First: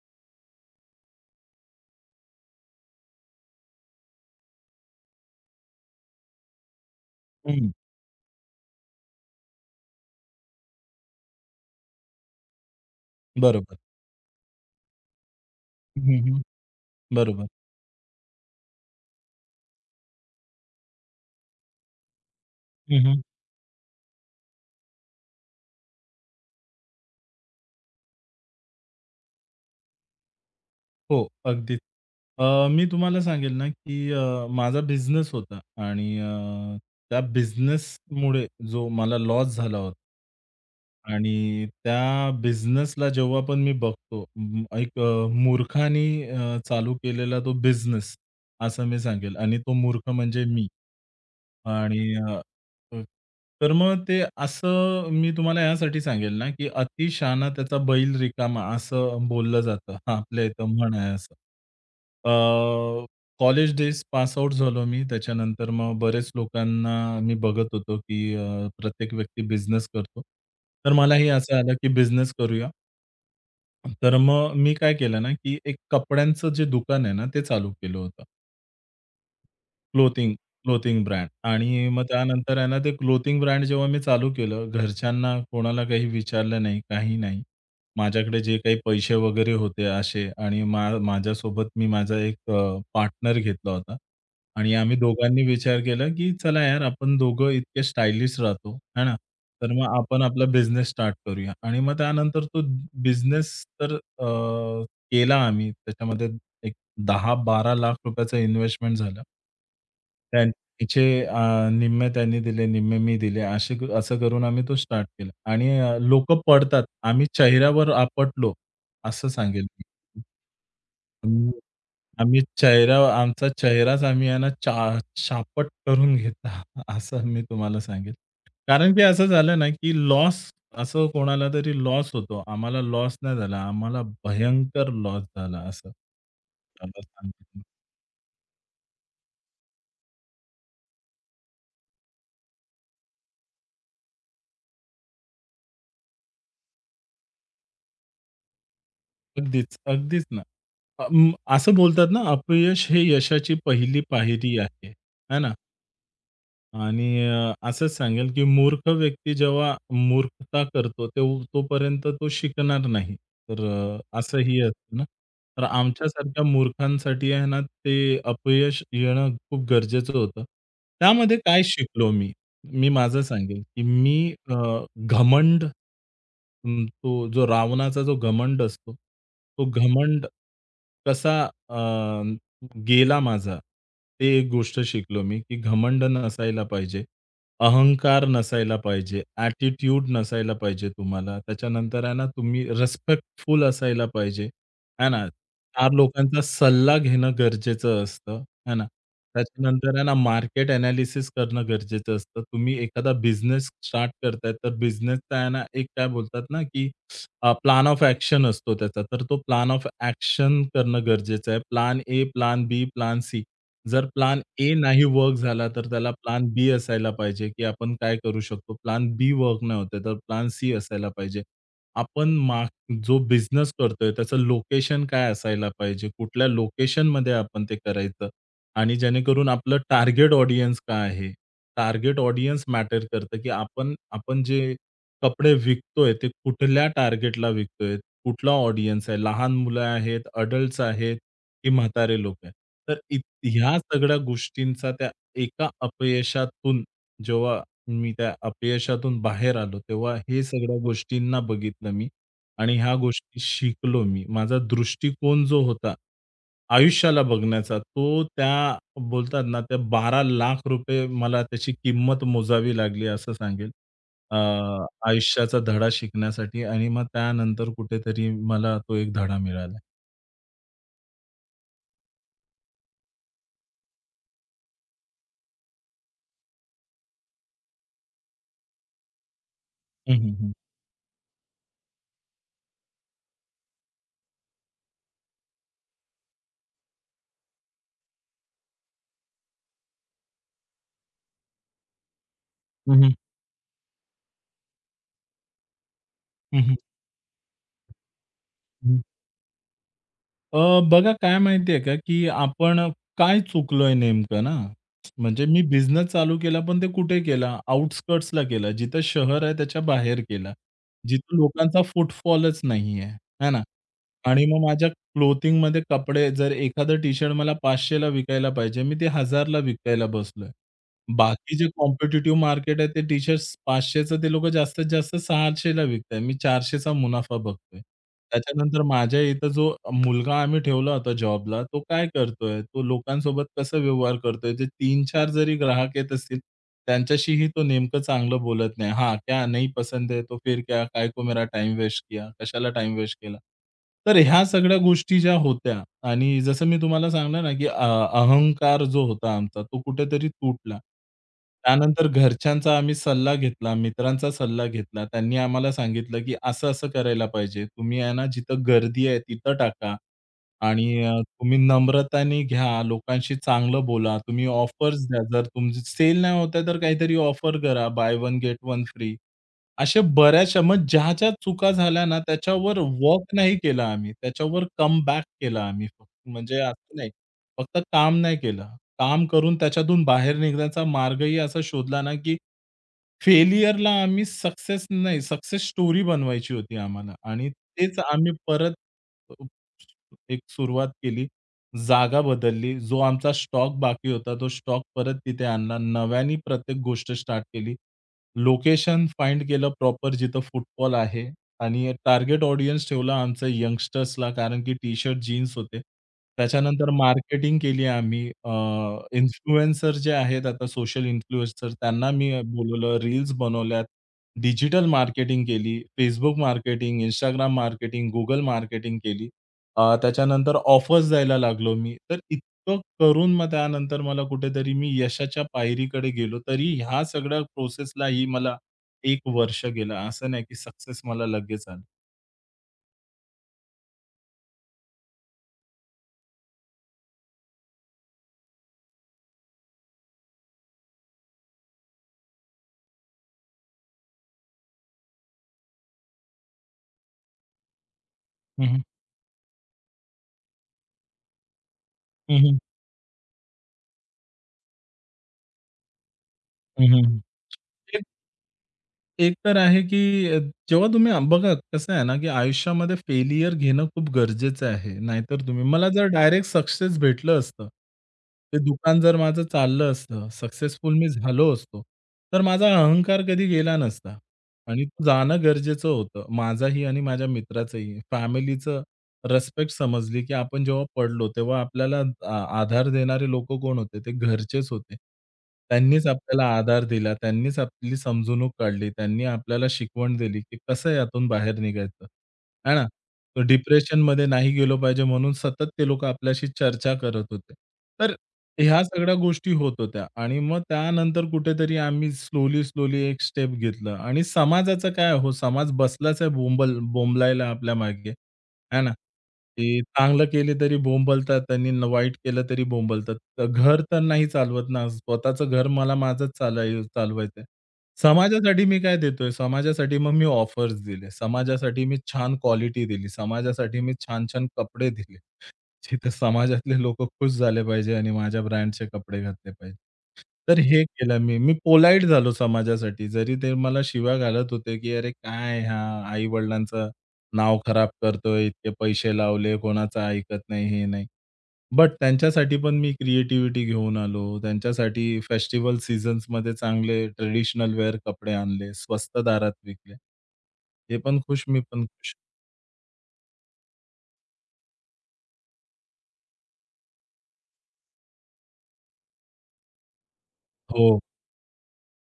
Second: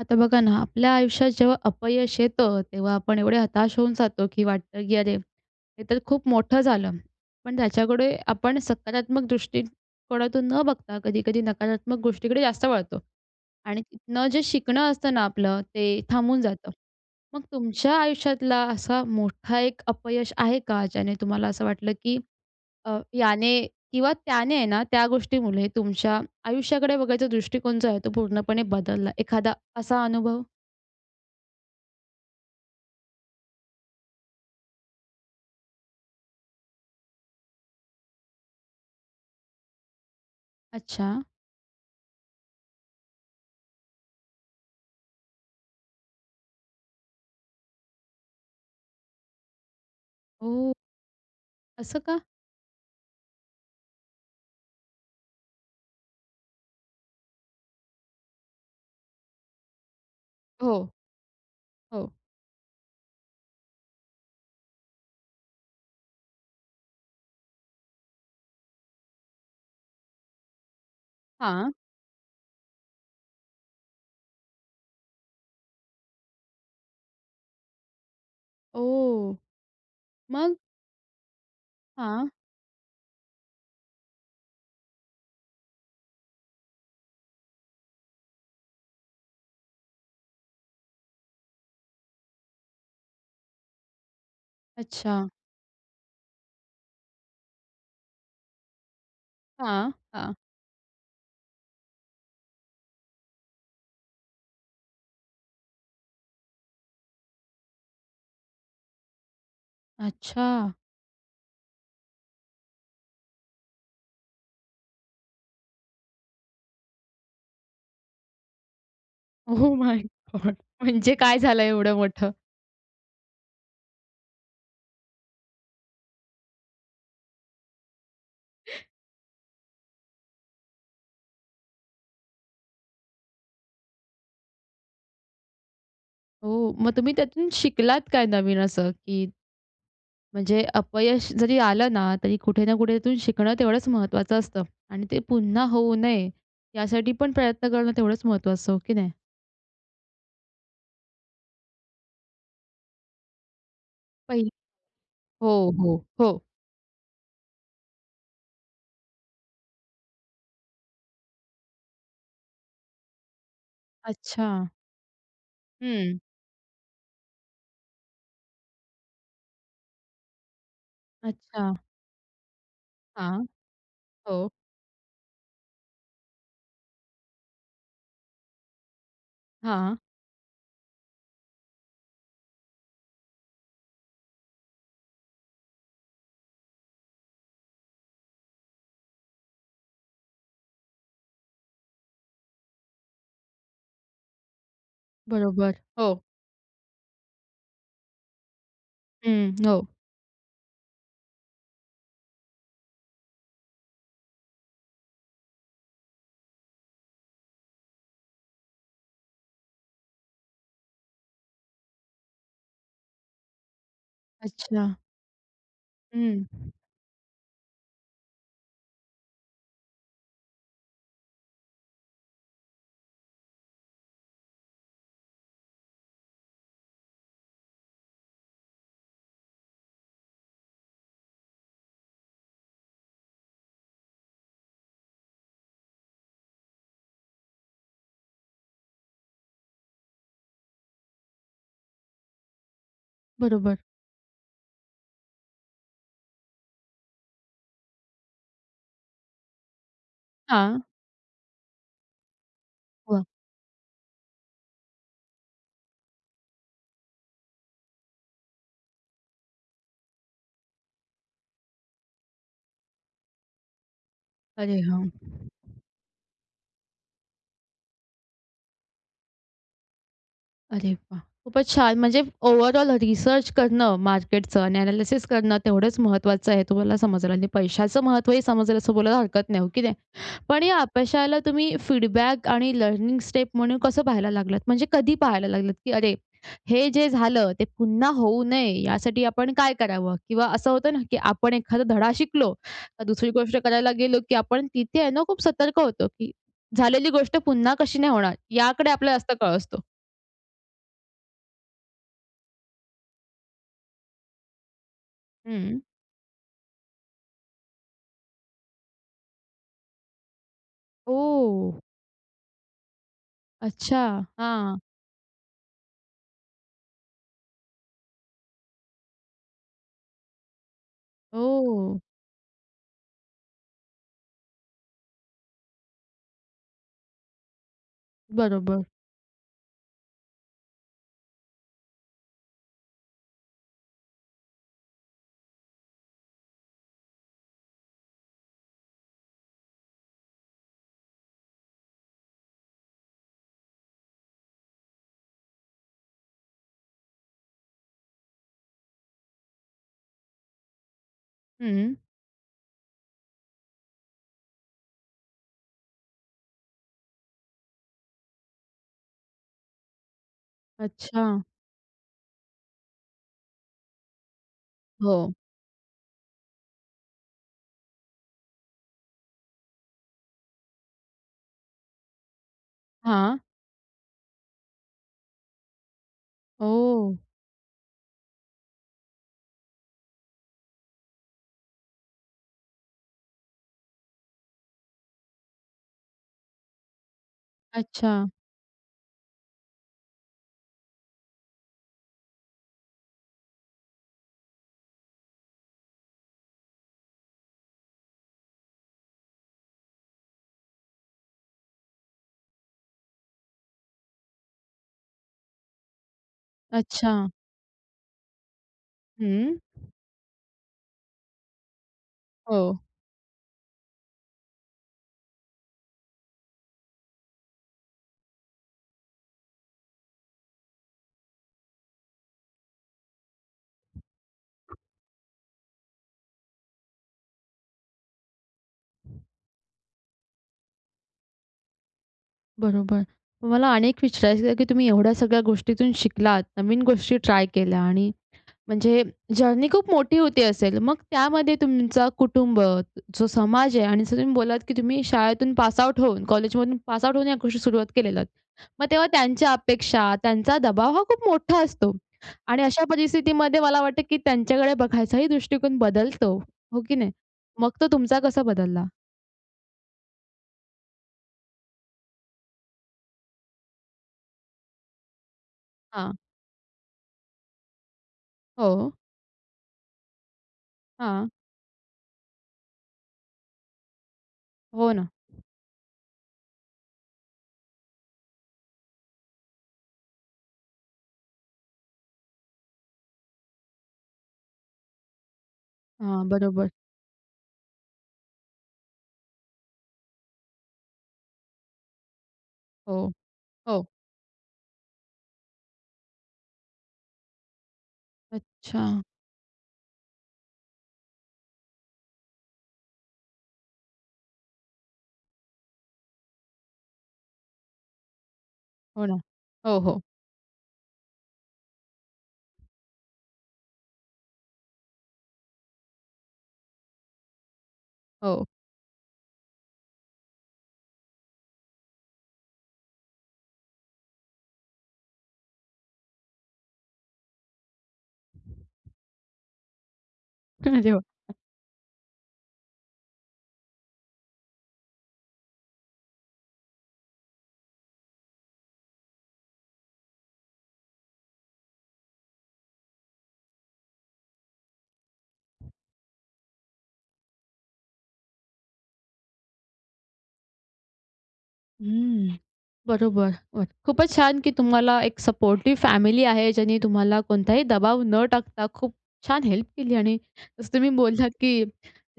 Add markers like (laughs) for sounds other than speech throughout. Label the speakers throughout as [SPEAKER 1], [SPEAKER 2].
[SPEAKER 1] आता बघा ना, आपल्या आयुष्यात जेव्हा अपयश येतं, तेव्हा आपण एवढे हताश होऊन जातो, की वाटतं, की "अरे, हे तर खूप मोठं झालं." पण
[SPEAKER 2] हं,
[SPEAKER 1] त्याच्याकडे आपण सकारात्मक दृष्टिकोनातून न बघता कधी-कधी नकारात्मक गोष्टीकडे जास्त वळतो
[SPEAKER 2] बरोबर.
[SPEAKER 1] आणि तिथनं जे शिकणं असतं ना आपलं, ते
[SPEAKER 2] हं, हं.
[SPEAKER 1] थांबून जातं. मग
[SPEAKER 2] बरोबर.
[SPEAKER 1] तुमच्या आयुष्यातला असा मोठा एक अपयश आहे का, ज्याने तुम्हाला असं वाटलं, की
[SPEAKER 2] हं, हं.
[SPEAKER 1] याने किंवा त्याने आहे ना, त्या गोष्टीमुळे तुमच्या आयुष्याकडे बघायचा दृष्टिकोन जो आहे, तो पूर्णपणे बदलला? एखादा असा अनुभव?
[SPEAKER 2] हो, अगदीच. मी तुम्हाला सांगेल ना, की माझा बिझनेस होता आणि त्या बिझनेसमुळे जो मला लॉस झाला होता
[SPEAKER 1] अच्छा.
[SPEAKER 2] आणि त्या बिझनेसला जेव्हा पण मी बघतो, एक मूर्खानी चालू केलेला तो बिझनेस, असं मी सांगेल आणि तो मूर्ख म्हणजे मी.
[SPEAKER 1] ओह! असं
[SPEAKER 2] आणि
[SPEAKER 1] का?
[SPEAKER 2] अ, अ, तर मग ते असं मी तुम्हाला यासाठी सांगेल ना, की "अति शहाणा त्याचा बैल रिकामा" असं बोललं जातं. हां, आपल्या इथं
[SPEAKER 1] हो,
[SPEAKER 2] म्हण आहे असं.
[SPEAKER 1] हो.
[SPEAKER 2] अ, कॉलेज डेज पास आउट झालो मी. त्याच्यानंतर मग बरेच लोकांना मी बघत होतो, की प्रत्येक व्यक्ती बिझनेस करतो. तर मलाही असं
[SPEAKER 1] हां.
[SPEAKER 2] आलं, की बिझनेस करूया. तर मग मी काय केलं ना, की एक कपड्यांचं जे दुकान आहे ना, ते चालू केलं होतं.
[SPEAKER 1] ओह!
[SPEAKER 2] क्लोथिंग,
[SPEAKER 1] मग?
[SPEAKER 2] क्लोथिंग ब्रँड आणि मग
[SPEAKER 1] हां.
[SPEAKER 2] त्यानंतर आहे ना, ते क्लोथिंग ब्रँड जेव्हा मी चालू केलं, घरच्यांना कोणाला काही विचारलं नाही, काही नाही. माझ्याकडे जे काही पैसे वगैरे होते असे आणि माझ्यासोबत मी माझा एक पार्टनर घेतला होता आणि आम्ही
[SPEAKER 1] अच्छा.
[SPEAKER 2] दोघांनी विचार केला, की चला यार, आपण दोघं इतके स्टायलिश राहतो, है ना? तर मग
[SPEAKER 1] हां,
[SPEAKER 2] आपण
[SPEAKER 1] हां.
[SPEAKER 2] आपला बिझनेस स्टार्ट करूया आणि मग त्यानंतर तो बिझनेस तर अ, केला आम्ही. त्याच्यामध्ये ₹10-12 लाख रुपयाचं इन्व्हेस्टमेंट झालं.
[SPEAKER 1] अच्छा. (laughs)
[SPEAKER 2] त्यांचे निम्मे त्यांनी दिले, निम्मे मी दिले. असं करून आम्ही तो स्टार्ट केला आणि पडतात. आम्ही चेहऱ्यावर आपटलो, असं सांगेल
[SPEAKER 1] ओह
[SPEAKER 2] मी.
[SPEAKER 1] माय गॉड! म्हणजे काय
[SPEAKER 2] हं,
[SPEAKER 1] झालं एवढं मोठं?
[SPEAKER 2] आम्ही चेहराच आम्ही आहे ना चा शापट करून घेतला, असं मी तुम्हाला सांगेल. कारण की असं झालं ना, की लॉस असं कोणाला तरी लॉस होतो. आम्हाला लॉस नाही झाला. आम्हाला भयंकर लॉस झाला असं.
[SPEAKER 1] हो. मग
[SPEAKER 2] मला
[SPEAKER 1] तुम्ही त्यातून
[SPEAKER 2] सांगेल.
[SPEAKER 1] शिकलात काय नवीन असं, की म्हणजे अपयश जरी आलं ना, तरी कुठे ना कुठे त्यातून शिकणं तेवढंच महत्त्वाचं असतं आणि ते पुन्हा होऊ नये यासाठी पण प्रयत्न करणं तेवढंच महत्त्वाचं, हो की नाही?
[SPEAKER 2] अगदीच, अगदीच ना. असं बोलतात ना, अपयश हे यशाची पहिली
[SPEAKER 1] पहिली.
[SPEAKER 2] पायरी आहे. है
[SPEAKER 1] हो,
[SPEAKER 2] ना?
[SPEAKER 1] हो, हो.
[SPEAKER 2] आणि असंच सांगेल, की मूर्ख व्यक्ती जेव्हा मूर्खता करतो, तोपर्यंत तो शिकणार नाही. तर
[SPEAKER 1] अच्छा.
[SPEAKER 2] असंही असतं ना. तर
[SPEAKER 1] हं.
[SPEAKER 2] आमच्यासारख्या मूर्खांसाठी आहे ना, ते अपयश येणं खूप गरजेचं होतं. त्यामध्ये काय
[SPEAKER 1] अच्छा.
[SPEAKER 2] शिकलो मी? मी माझं
[SPEAKER 1] हां.
[SPEAKER 2] सांगेल, की मी
[SPEAKER 1] हो.
[SPEAKER 2] अ, घमंड अं, तो जो रावणाचा जो घमंड असतो, तो
[SPEAKER 1] हां.
[SPEAKER 2] घमंड कसा अ, गेला माझा. ते एक गोष्ट शिकलो मी, की घमंड नसायला पाहिजे, अहंकार नसायला पाहिजे, ॲटिट्यूड नसायला पाहिजे तुम्हाला. त्याच्यानंतर आहे ना, तुम्ही रिस्पेक्टफुल असायला पाहिजे, आहे ना.
[SPEAKER 1] बरोबर.
[SPEAKER 2] 4
[SPEAKER 1] हो.
[SPEAKER 2] लोकांचा सल्ला घेणं गरजेचं असतं, आहे ना.
[SPEAKER 1] हं, हो.
[SPEAKER 2] त्याच्यानंतर आहे ना, मार्केट एनालिसिस करणं गरजेचं असतं. तुम्ही एखादा बिझनेस स्टार्ट करताय, तर बिझनेसचा आहे ना, एक काय बोलतात ना, की प्लॅन ऑफ एक्शन असतो त्याचा. तर तो प्लॅन ऑफ एक्शन करणं गरजेचं आहे. Plan A, plan B, plan C. जर प्लॅन ए
[SPEAKER 1] अच्छा.
[SPEAKER 2] नाही वर्क झाला, तर त्याला
[SPEAKER 1] हं.
[SPEAKER 2] प्लान बी असायला पाहिजे, की आपण काय करू शकतो. प्लॅन बी वर्क नाही होत आहे, तर प्लॅन सी असायला पाहिजे. आपण माग जो बिझनेस करतोय, त्याचं लोकेशन काय असायला पाहिजे? कुठल्या लोकेशनमध्ये आपण ते करायचं? आणि जेणेकरून आपलं टार्गेट ऑडियन्स काय आहे? टार्गेट ऑडियन्स मॅटर करतं, की आपण आपण जे कपडे विकतोय, ते कुठल्या टार्गेटला विकतोय? कुठला ऑडियन्स आहे? लहान मुलं आहेत, अडल्ट्स आहेत, की म्हातारे लोक आहेत? तर इत ह्या
[SPEAKER 1] बरोबर.
[SPEAKER 2] सगळ्या गोष्टींचा त्या एका अपयशातून जेव्हा मी त्या अपयशातून बाहेर आलो, तेव्हा हे सगळ्या
[SPEAKER 1] हां.
[SPEAKER 2] गोष्टींना बघितलं मी आणि ह्या
[SPEAKER 1] वाह!
[SPEAKER 2] गोष्टी शिकलो मी. माझा दृष्टिकोन जो होता, आयुष्याला बघण्याचा, तो त्या बोलतात ना, त्या ₹12,00,000 मला त्याची किंमत मोजावी लागली असं सांगेल. अ,
[SPEAKER 1] अरे हां.
[SPEAKER 2] आयुष्याचा धडा शिकण्यासाठी आणि मग त्यानंतर कुठेतरी मला तो एक धडा मिळाला.
[SPEAKER 1] अरे वाह! खूपच छान. म्हणजे ओव्हरऑल रिसर्च करणं, मार्केटचं आणि एनालिसिस करणं तेवढंच महत्त्वाचं आहे, तुम्हाला समजलं आणि पैशाचं महत्त्वही समजलं असं बोलायला हरकत नाही, हो की नाही?
[SPEAKER 2] हं, हं, हं.
[SPEAKER 1] पण या अपयशाला तुम्ही फीडबॅक आणि लर्निंग स्टेप म्हणून कसं पाहायला लागलात? म्हणजे कधी पाहायला लागलात, की अरे, हे जे झालं ते पुन्हा होऊ नये यासाठी आपण काय करावं? किंवा असं होतं ना, की आपण एखादा धडा शिकलो,
[SPEAKER 2] हं,
[SPEAKER 1] तर
[SPEAKER 2] हं.
[SPEAKER 1] दुसरी गोष्ट करायला गेलो, की आपण तिथे आहे ना खूप सतर्क होतो, की
[SPEAKER 2] हं, हं.
[SPEAKER 1] झालेली गोष्ट पुन्हा कशी नाही होणार याकडे
[SPEAKER 2] हं.
[SPEAKER 1] आपल्याला जास्त कळ असतो.
[SPEAKER 2] अ, बघा काय माहिती का, की आपण काय चुकलोय नेमकं ना? म्हणजे मी बिझनेस चालू केला, पण ते कुठे केला? आउटस्कर्ट्सला केला. जिथं शहर आहे त्याच्या बाहेर केला. जिथं
[SPEAKER 1] ओ,
[SPEAKER 2] लोकांचा फुटफॉलच नाहीये, आहे ना?
[SPEAKER 1] अच्छा.
[SPEAKER 2] आणि मग
[SPEAKER 1] हां.
[SPEAKER 2] माझ्या क्लोथिंगमध्ये कपडे जर एखादं टी-शर्ट मला 500ला विकायला पाहिजे, मी ते 1000ला विकायला बसलोय. बाकी जे
[SPEAKER 1] ओह!
[SPEAKER 2] कॉम्पिटिटिव्ह मार्केट आहे ते टी-शर्ट्स 500चं ते लोकं जास्तीत जास्त 600 ला विकताय. मी 400 चा मुनाफा बघतोय. त्याच्यानंतर
[SPEAKER 1] बरोबर.
[SPEAKER 2] माझ्या इथं जो मुलगा आम्ही ठेवला होता जॉबला, तो काय करतोय? तो लोकांसोबत कसं व्यवहार करतोय? जे 3-4 जरी ग्राहक येत असतील, त्यांच्याशीही तो नेमकं चांगलं बोलत नाही. "हाँ, क्या नहीं पसंद है तो फिर क्या? काहे को मेरा टाईम वेस्ट किया? कशाला टाईम वेस्ट केला?" तर ह्या सगळ्या गोष्टी ज्या होत्या आणि जसं मी तुम्हाला सांगलं ना, की अ अहंकार जो होता आमचा, तो कुठेतरी तुटला.
[SPEAKER 1] हं.
[SPEAKER 2] त्यानंतर घरच्यांचा आम्ही सल्ला घेतला, मित्रांचा सल्ला घेतला. त्यांनी आम्हाला सांगितलं, की असं-असं करायला पाहिजे. तुम्ही आहे ना, जिथं गर्दी आहे तिथं टाका आणि
[SPEAKER 1] अच्छा.
[SPEAKER 2] तुम्ही नम्रताने घ्या, लोकांशी चांगलं बोला, तुम्ही ऑफर्स
[SPEAKER 1] हो.
[SPEAKER 2] द्या. जर तुमची सेल नाही होत आहे, तर काहीतरी ऑफर करा. Buy one get one free. अशा बऱ्याचशा मग ज्या-ज्या चुका झाल्या ना, त्याच्यावर वर्क
[SPEAKER 1] हां.
[SPEAKER 2] नाही केला आम्ही. त्याच्यावर कम बॅक केला आम्ही फक्त. म्हणजे असं
[SPEAKER 1] ओह!
[SPEAKER 2] नाही, फक्त काम नाही केलं. काम करून त्याच्यातून बाहेर निघण्याचा मार्गही असा शोधला ना, की फेलियरला सक्सेस स्टोरी बनवायची होती आम्हाला आणि तेच
[SPEAKER 1] अच्छा,
[SPEAKER 2] आम्ही अ, एक सुरुवात केली. जागा बदलली. जो आमचा स्टॉक बाकी होता, तो स्टॉक परत तिथे आणला. नव्याने प्रत्येक गोष्ट स्टार्ट केली. लोकेशन फाइंड केलं प्रॉपर जिथं फुटबॉल आहे. आणि टार्गेट ऑडियन्स ठेवला आमचं यंगस्टर्सला कारण की टी-शर्ट, जीन्स होते. त्याच्यानंतर
[SPEAKER 1] अच्छा.
[SPEAKER 2] मार्केटिंग केली आम्ही.
[SPEAKER 1] हं.
[SPEAKER 2] इन्फ्लुएन्सर जे आहेत आता सोशल इन्फ्लुएन्सर त्यांना मी
[SPEAKER 1] हो,
[SPEAKER 2] बोलवलं, रील्स बनवल्यात, डिजिटल मार्केटिंग केली, Facebook marketing, Instagram marketing, Google marketing केली. त्याच्यानंतर ऑफर्स द्यायला लागलो मी. तर इतकं करून मग त्यानंतर मला कुठेतरी मी यशाच्या पायरीकडे गेलो. तरी ह्या सगळ्या प्रोसेसलाही मला 1 वर्ष गेलं. असं नाही की सक्सेस मला लगेच आलं.
[SPEAKER 1] बरोबर. मला अनेक विचारायचं आहे, की तुम्ही एवढ्या सगळ्या गोष्टीतून शिकलात, नवीन गोष्टी ट्राय केल्या आणि म्हणजे जर्नी खूप मोठी होती असेल. मग त्यामध्ये तुमचा कुटुंब, जो समाज आहे आणि जसं तुम्ही बोललात, की तुम्ही शाळेतून पास होऊन, कॉलेजमधून पास होऊन या गोष्टी सुरुवात केलेल्यात.
[SPEAKER 2] हं, हं.
[SPEAKER 1] मग तेव्हा त्यांच्या अपेक्षा, त्यांचा दबाव हा खूप मोठा असतो
[SPEAKER 2] हं, हं.
[SPEAKER 1] आणि अशा परिस्थितीमध्ये मला वाटतं, की त्यांच्याकडे बघायचाही दृष्टिकोन बदलतो, हो
[SPEAKER 2] हं,
[SPEAKER 1] की नाही?
[SPEAKER 2] हं.
[SPEAKER 1] मग तो
[SPEAKER 2] एक
[SPEAKER 1] तुमचा कसा बदलला?
[SPEAKER 2] एक तर आहे अ, जेव्हा तुम्ही बघा कसं आहे ना, की आयुष्यामध्ये फेल्युअर घेणं खूप गरजेचं आहे. नाहीतर तुम्ही मला जर
[SPEAKER 1] हां.
[SPEAKER 2] डायरेक्ट सक्सेस भेटलं असतं, ते
[SPEAKER 1] हो.
[SPEAKER 2] दुकान जर माझं चाललं असतं, सक्सेसफुल मी
[SPEAKER 1] हां.
[SPEAKER 2] झालो असतो, तर माझा अहंकार कधी गेला नसता आणि
[SPEAKER 1] हो
[SPEAKER 2] तो
[SPEAKER 1] ना.
[SPEAKER 2] जाणं गरजेचं होतं. माझाही आणि माझ्या मित्राचंही, फॅमिलीचं रिस्पेक्ट समजली, की आपण जेव्हा पडलो, तेव्हा आपल्याला आधार देणारे लोकं कोण होते? ते घरचेच होते. त्यांनीच
[SPEAKER 1] हां,
[SPEAKER 2] आपल्याला
[SPEAKER 1] बरोबर.
[SPEAKER 2] आधार दिला, त्यांनीच आपली समजूनूक काढली, त्यांनी आपल्याला शिकवण दिली, की कसं यातून बाहेर निघायचं, आहे ना?
[SPEAKER 1] हो.
[SPEAKER 2] तर
[SPEAKER 1] हो.
[SPEAKER 2] डिप्रेशनमध्ये नाही गेलो पाहिजे म्हणून सतत ते लोकं आपल्याशी चर्चा करत होते. तर ह्या
[SPEAKER 1] अच्छा.
[SPEAKER 2] सगळ्या गोष्टी होत होत्या आणि मग त्यानंतर कुठेतरी आम्ही स्लोली, स्लोली एक स्टेप घेतलं आणि समाजाचं काय हो, समाज बसलाच आहे बोंबल बोंबलायला आपल्यामागे, आहे ना?
[SPEAKER 1] हो ना. हो,
[SPEAKER 2] ते
[SPEAKER 1] हो.
[SPEAKER 2] चांगलं केले तरी बोंबलतात आणि न वाईट केलं तरी बोंबलतात. तर घर तर नाही चालवत ना, स्वतःचं घर मला माझंच चालवायचंय.
[SPEAKER 1] हो.
[SPEAKER 2] समाजासाठी मी काय देतोय? समाजासाठी मग मी ऑफर्स दिले. समाजासाठी मी छान क्वालिटी दिली. समाजासाठी मी छान-छान कपडे दिले. तिथे समाजातले लोकं खुश झाले पाहिजे आणि माझ्या ब्रँडचे कपडे घातले पाहिजे. तर
[SPEAKER 1] (laughs)
[SPEAKER 2] हे
[SPEAKER 1] अरे वाह!
[SPEAKER 2] केलं मी. मी पोलाईट झालो समाजासाठी. जरी ते मला शिव्या घालत होते, की "अरे काय हा आई-वडिलांचं नाव खराब करतोय, इतके पैसे लावले, कोणाचं ऐकत नाही, हे नाही." बट त्यांच्यासाठी पण मी क्रिएटिव्हिटी घेऊन आलो. त्यांच्यासाठी फेस्टिव्हल सीझन्समध्ये चांगले ट्रेडिशनल वेअर कपडे आणले, स्वस्त दारात विकले. ते पण खुश, मी पण खुश.
[SPEAKER 1] हं. बरोबर. बर. खूपच छान, की तुम्हाला एक सपोर्टिव्ह फॅमिली आहे, ज्याने तुम्हाला कोणताही दबाव न टाकता खूप छान हेल्प केली आणि जसं तुम्ही
[SPEAKER 2] हो.
[SPEAKER 1] बोललात, की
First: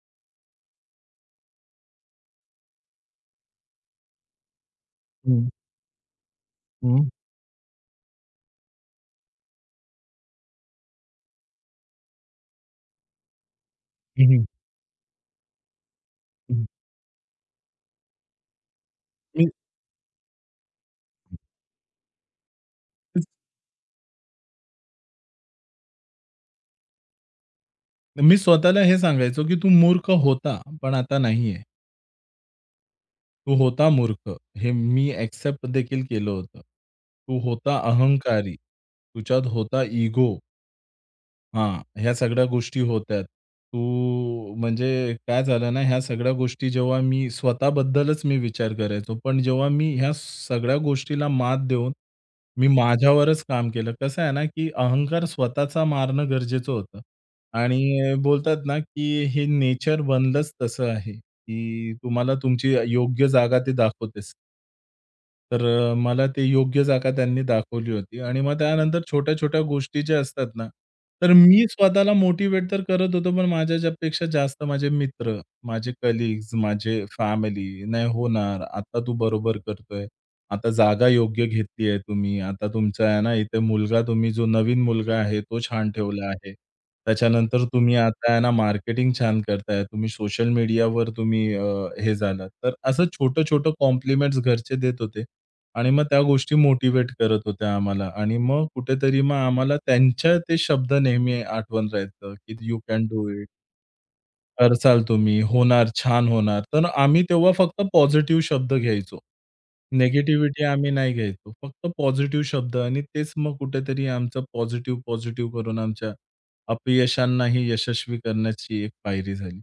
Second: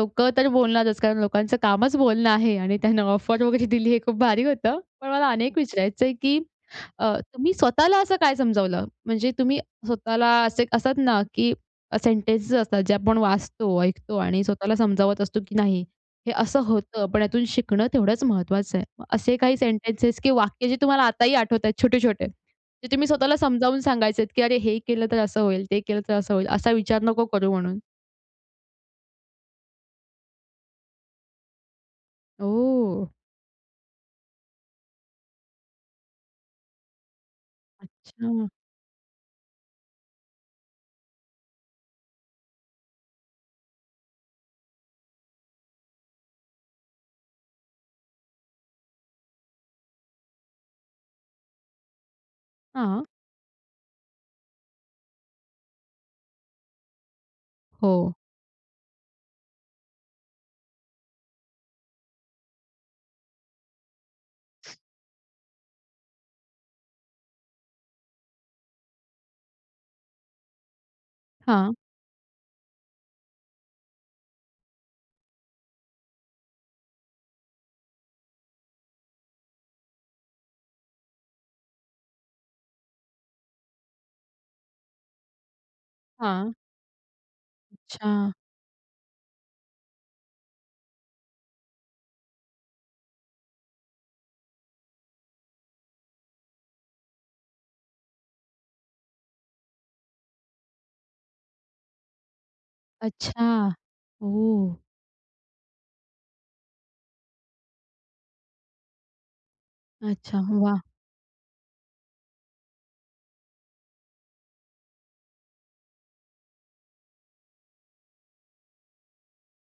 [SPEAKER 1] लोकं तर बोलणारच, कारण लोकांचं कामच बोलणं आहे आणि त्यांना ऑफर वगैरे दिली हे खूप भारी होतं. पण मला
[SPEAKER 2] हं,
[SPEAKER 1] अनेक विचारायचं आहे, की
[SPEAKER 2] हं,
[SPEAKER 1] तुम्ही स्वतःला असं काय समजावलं? म्हणजे तुम्ही स्वतःला असे असतात ना, की सेंटेन्सेस असतात, जे आपण वाचतो, ऐकतो
[SPEAKER 2] हं,
[SPEAKER 1] आणि
[SPEAKER 2] हं.
[SPEAKER 1] स्वतःला समजावत असतो, की नाही हे असं
[SPEAKER 2] हं.
[SPEAKER 1] होतं, पण यातून शिकणं तेवढंच महत्त्वाचं आहे. मग असे
[SPEAKER 2] मी
[SPEAKER 1] काही सेंटेन्सेस की वाक्य जे तुम्हाला आताही आठवतायत छोटे-छोटे, जे तुम्ही स्वतःला समजावून सांगायचेत, की "अरे, हे केलं तर असं होईल, ते केलं तर असं होईल, असा विचार नको करू" म्हणून.
[SPEAKER 2] मी स्वतःला हे सांगायचो, की तू मूर्ख होता, पण आता नाहीये.
[SPEAKER 1] ओह!
[SPEAKER 2] तू होता मूर्ख, हे मी एक्सेप्ट देखील केलं होतं. तू होता
[SPEAKER 1] अच्छा.
[SPEAKER 2] अहंकारी, तुझ्यात होता इगो. हां, ह्या सगळ्या गोष्टी होत्या. तू म्हणजे काय झालं ना, ह्या सगळ्या गोष्टी जेव्हा स्वतःबद्दलच मी विचार करायचो. पण जेव्हा मी ह्या सगळ्या गोष्टीला मात देऊन मी
[SPEAKER 1] हां.
[SPEAKER 2] माझ्यावरच काम केलं. कसं आहे ना, की अहंकार स्वतःचा मारणं गरजेचं होतं
[SPEAKER 1] हो.
[SPEAKER 2] आणि बोलतात ना, की हे नेचर बनलंच तसं आहे, की तुम्हाला तुमची योग्य जागा ते दाखवतेच. तर मला ते योग्य जागा त्यांनी दाखवली होती आणि मग त्यानंतर छोट्या-छोट्या गोष्टी ज्या असतात ना, तर मी
[SPEAKER 1] हां,
[SPEAKER 2] स्वतःला मोटिव्हेट तर करत होतो, पण माझ्यापेक्षा जास्त माझे मित्र, माझे कलीग्स, माझे फॅमिली, "नाही होणार, आता तू बरोबर करतोय. आता जागा योग्य घेतली आहे तुम्ही. आता तुमचा आहे ना, इथे मुलगा जो नवीन मुलगा आहे, तो छान ठेवला आहे.
[SPEAKER 1] हां.
[SPEAKER 2] त्याच्यानंतर तुम्ही
[SPEAKER 1] अच्छा.
[SPEAKER 2] आता आहे ना, मार्केटिंग छान करताय. तुम्ही सोशल मीडियावर हे झालात." तर असं छोटं-छोटं कॉम्प्लिमेंट्स घरचे देत होते. आणि मग त्या गोष्टी मोटिवेट करत होत्या आम्हाला आणि मग कुठेतरी मग आम्हाला त्यांच्या ते शब्द नेहमी आठवण राहायचं, की "यू कॅन डू
[SPEAKER 1] अच्छा.
[SPEAKER 2] इट.
[SPEAKER 1] ओह!
[SPEAKER 2] करसाल तुम्ही. होणार. छान होणार." तर आम्ही तेव्हा फक्त पॉझिटिव्ह शब्द घ्यायचो.
[SPEAKER 1] अच्छा.
[SPEAKER 2] निगेटिव्हिटी
[SPEAKER 1] वाह!
[SPEAKER 2] आम्ही नाही घ्यायचो. फक्त पॉझिटिव्ह शब्द आणि तेच मग कुठेतरी आमचं पॉझिटिव्ह करून आमच्या अपयशांनाही यशस्वी करण्याची एक पायरी झाली.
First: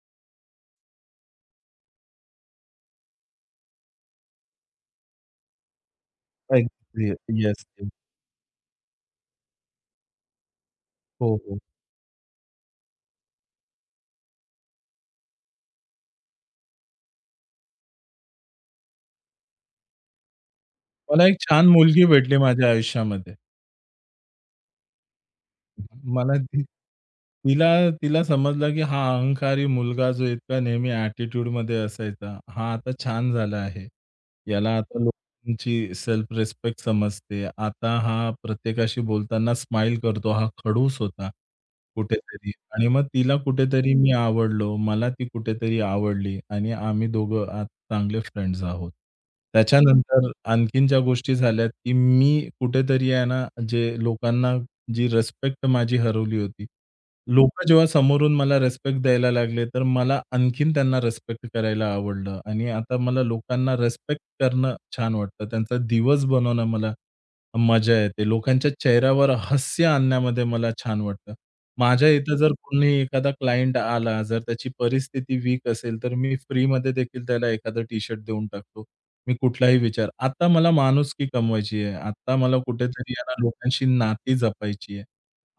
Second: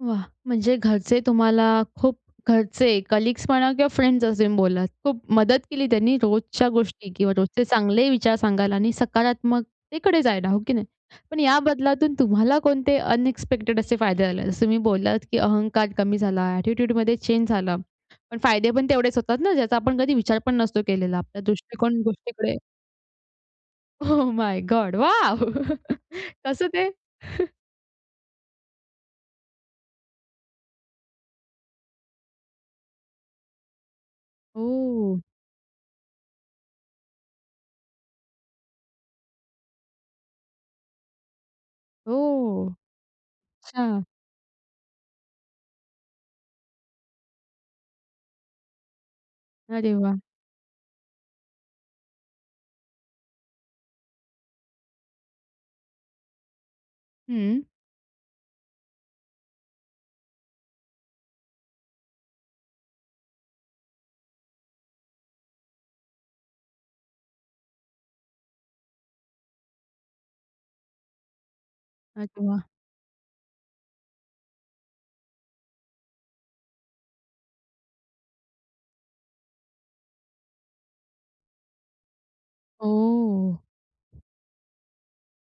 [SPEAKER 1] वाह! म्हणजे घरचे तुम्हाला खूप घरचे कलीग्स म्हणा किंवा फ्रेंड्स असे बोललात. खूप मदत केली त्यांनी रोजच्या
[SPEAKER 2] अगदी.
[SPEAKER 1] गोष्टी किंवा
[SPEAKER 2] येस.
[SPEAKER 1] रोजचे चांगले विचार सांगायला आणि सकारात्मकतेकडे जायला, हो की नाही?
[SPEAKER 2] हो,
[SPEAKER 1] पण
[SPEAKER 2] हो.
[SPEAKER 1] या बदलातून तुम्हाला कोणते अनएक्सपेक्टेड असे फायदे झाले? जसं तुम्ही बोललात, की अहंकार कमी झाला, ॲटिट्यूडमध्ये चेंज झाला. पण फायदे पण तेवढेच होतात ना, ज्याचा आपण कधी विचार पण नसतो केलेला.
[SPEAKER 2] मला एक
[SPEAKER 1] आपला
[SPEAKER 2] छान
[SPEAKER 1] दृष्टिकोन
[SPEAKER 2] मुलगी भेटली
[SPEAKER 1] गोष्टीकडे.
[SPEAKER 2] माझ्या आयुष्यामध्ये.
[SPEAKER 1] Oh my god! वॉव! (laughs)
[SPEAKER 2] मला ती
[SPEAKER 1] कसं ते? (laughs)
[SPEAKER 2] तिला तिला समजलं, की हा अहंकारी मुलगा जो इतका नेहमी ॲटिट्यूडमध्ये असायचा, हा आता छान झाला आहे. याला आता
[SPEAKER 1] ओह!
[SPEAKER 2] लोकांची सेल्फ रेस्पेक्ट समजते. आता हा प्रत्येकाशी बोलताना स्माइल करतो. हा खडूस होता कुठेतरी
[SPEAKER 1] ओह!
[SPEAKER 2] आणि मग तिला कुठेतरी
[SPEAKER 1] अच्छा.
[SPEAKER 2] मी आवडलो. मला ती कुठेतरी आवडली आणि आम्ही दोघं आज चांगले फ्रेंड्स आहोत.
[SPEAKER 1] अरे वाह!
[SPEAKER 2] त्याच्यानंतर आणखीन ज्या गोष्टी झाल्या, की मी कुठेतरी आहे ना, जे लोकांना जी रिस्पेक्ट माझी हरवली होती.
[SPEAKER 1] हं.
[SPEAKER 2] लोकं जेव्हा समोरून मला रिस्पेक्ट द्यायला लागले, तर मला आणखीन त्यांना रिस्पेक्ट करायला आवडलं आणि आता मला लोकांना रिस्पेक्ट करणं छान वाटतं. त्यांचा दिवस बनवणं मला मजा येते. लोकांच्या चेहऱ्यावर हास्य आणण्यामध्ये मला छान वाटतं. माझ्या
[SPEAKER 1] अरे
[SPEAKER 2] इथं जर
[SPEAKER 1] वाह!
[SPEAKER 2] कोणी एखादा क्लायंट आला, जर त्याची परिस्थिती वीक असेल, तर मी फ्रीमध्ये देखील त्याला एखादं टी-शर्ट देऊन टाकतो. मी कुठलाही विचार आता मला माणुसकी कमवायची आहे. आता मला कुठेतरी या
[SPEAKER 1] ओह!
[SPEAKER 2] लोकांशी नाती जपायची आहे.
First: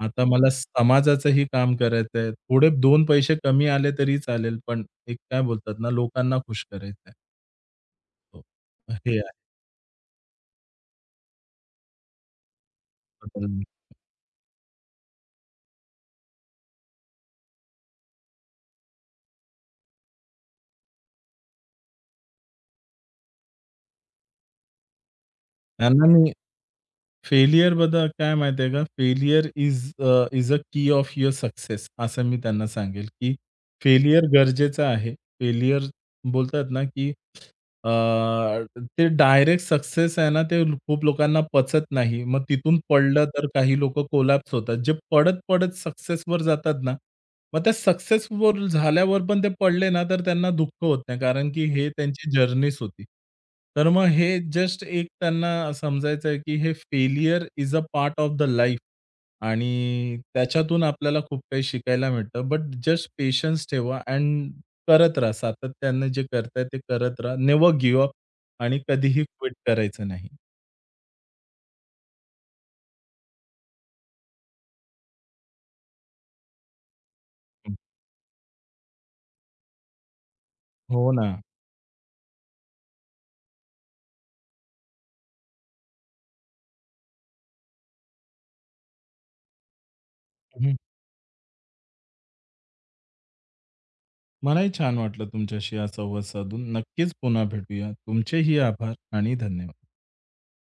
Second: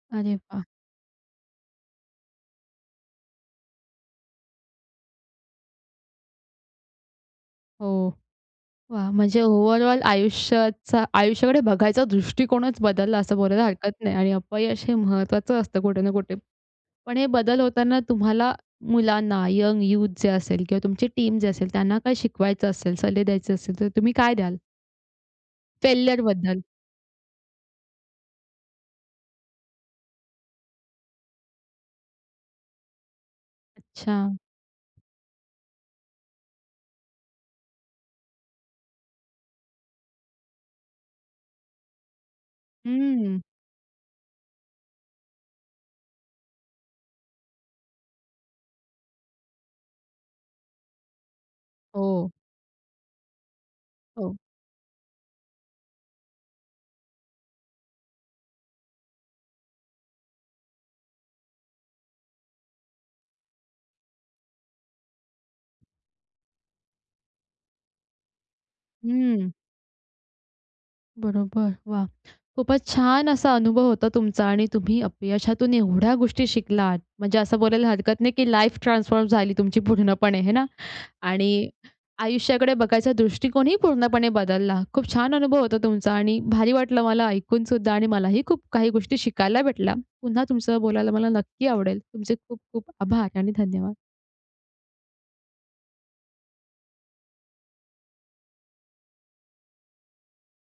[SPEAKER 2] आता
[SPEAKER 1] अरे
[SPEAKER 2] मला
[SPEAKER 1] वाह!
[SPEAKER 2] समाजाचंही काम करायचं आहे. थोडे 2 पैसे कमी आले तरी चालेल, पण एक काय बोलतात ना, लोकांना खुश करायचं आहे.
[SPEAKER 1] हो.
[SPEAKER 2] हो,
[SPEAKER 1] वाह!
[SPEAKER 2] हे आहे.
[SPEAKER 1] म्हणजे ओव्हरऑल आयुष्याचा आयुष्याकडे बघायचा दृष्टिकोनच बदलला असं बोलायला हरकत नाही आणि अपयश हे महत्त्वाचं असतं कुठे ना कुठे. पण हे बदल होताना तुम्हाला मुलांना, यंग यूथ जे असेल किंवा तुमची टीम जे असेल त्यांना काय शिकवायचं असेल, सल्ले द्यायचे असेल तर तुम्ही काय द्याल?
[SPEAKER 2] त्यांना मी
[SPEAKER 1] फेल्युअरबद्दल?
[SPEAKER 2] फेल्युअर बद्दल काय माहिती आहे का? फेल्युअर इज इज अ की ऑफ युअर सक्सेस असं मी त्यांना सांगेल, की
[SPEAKER 1] अच्छा.
[SPEAKER 2] फेल्युअर गरजेचं आहे. फेल्युअर बोलतात ना, की अ, ते डायरेक्ट सक्सेस आहे ना, ते खूप लोकांना पचत नाही. मग तिथून पडलं
[SPEAKER 1] हं.
[SPEAKER 2] तर काही लोकं कोलॅप्स होतात. जे पडत-पडत सक्सेसवर जातात ना मग त्या सक्सेसफुल झाल्यावर पण ते पडले ना, तर त्यांना दुःख होत नाही, कारण की हे त्यांची
[SPEAKER 1] हो,
[SPEAKER 2] जर्नीच होती. तर मग
[SPEAKER 1] हो.
[SPEAKER 2] हे जस्ट एक त्यांना समजायचं आहे, की हे failure is a part of the life आणि त्याच्यातून आपल्याला खूप काही शिकायला मिळतं. बट जस्ट पेशन्स ठेवा अँड करत राहा. सातत्याने जे करताय ते करत राहा. नेव्हर गिव्ह अप आणि कधीही
[SPEAKER 1] हं.
[SPEAKER 2] क्विट करायचं नाही.
[SPEAKER 1] बरोबर. वाह! खूपच छान असा अनुभव होता तुमचा आणि तुम्ही अपयशातून एवढ्या गोष्टी शिकलात. म्हणजे असं बोलायला हरकत नाही, की लाईफ ट्रान्सफॉर्म झाली तुमची पूर्णपणे, आहे ना?
[SPEAKER 2] हो ना.
[SPEAKER 1] आणि आयुष्याकडे बघायचा दृष्टिकोनही पूर्णपणे बदलला. खूप छान अनुभव होता तुमचा आणि भारी वाटलं मला ऐकून सुद्धा आणि मलाही खूप काही गोष्टी शिकायला भेटल्या. पुन्हा तुमचं बोलायला मला नक्की आवडेल. तुमचे खूप खूप आभार आणि धन्यवाद.
[SPEAKER 2] मलाही छान वाटलं तुमच्याशी हा संवाद साधून. नक्कीच पुन्हा भेटूया. तुमचेही आभार आणि धन्यवाद.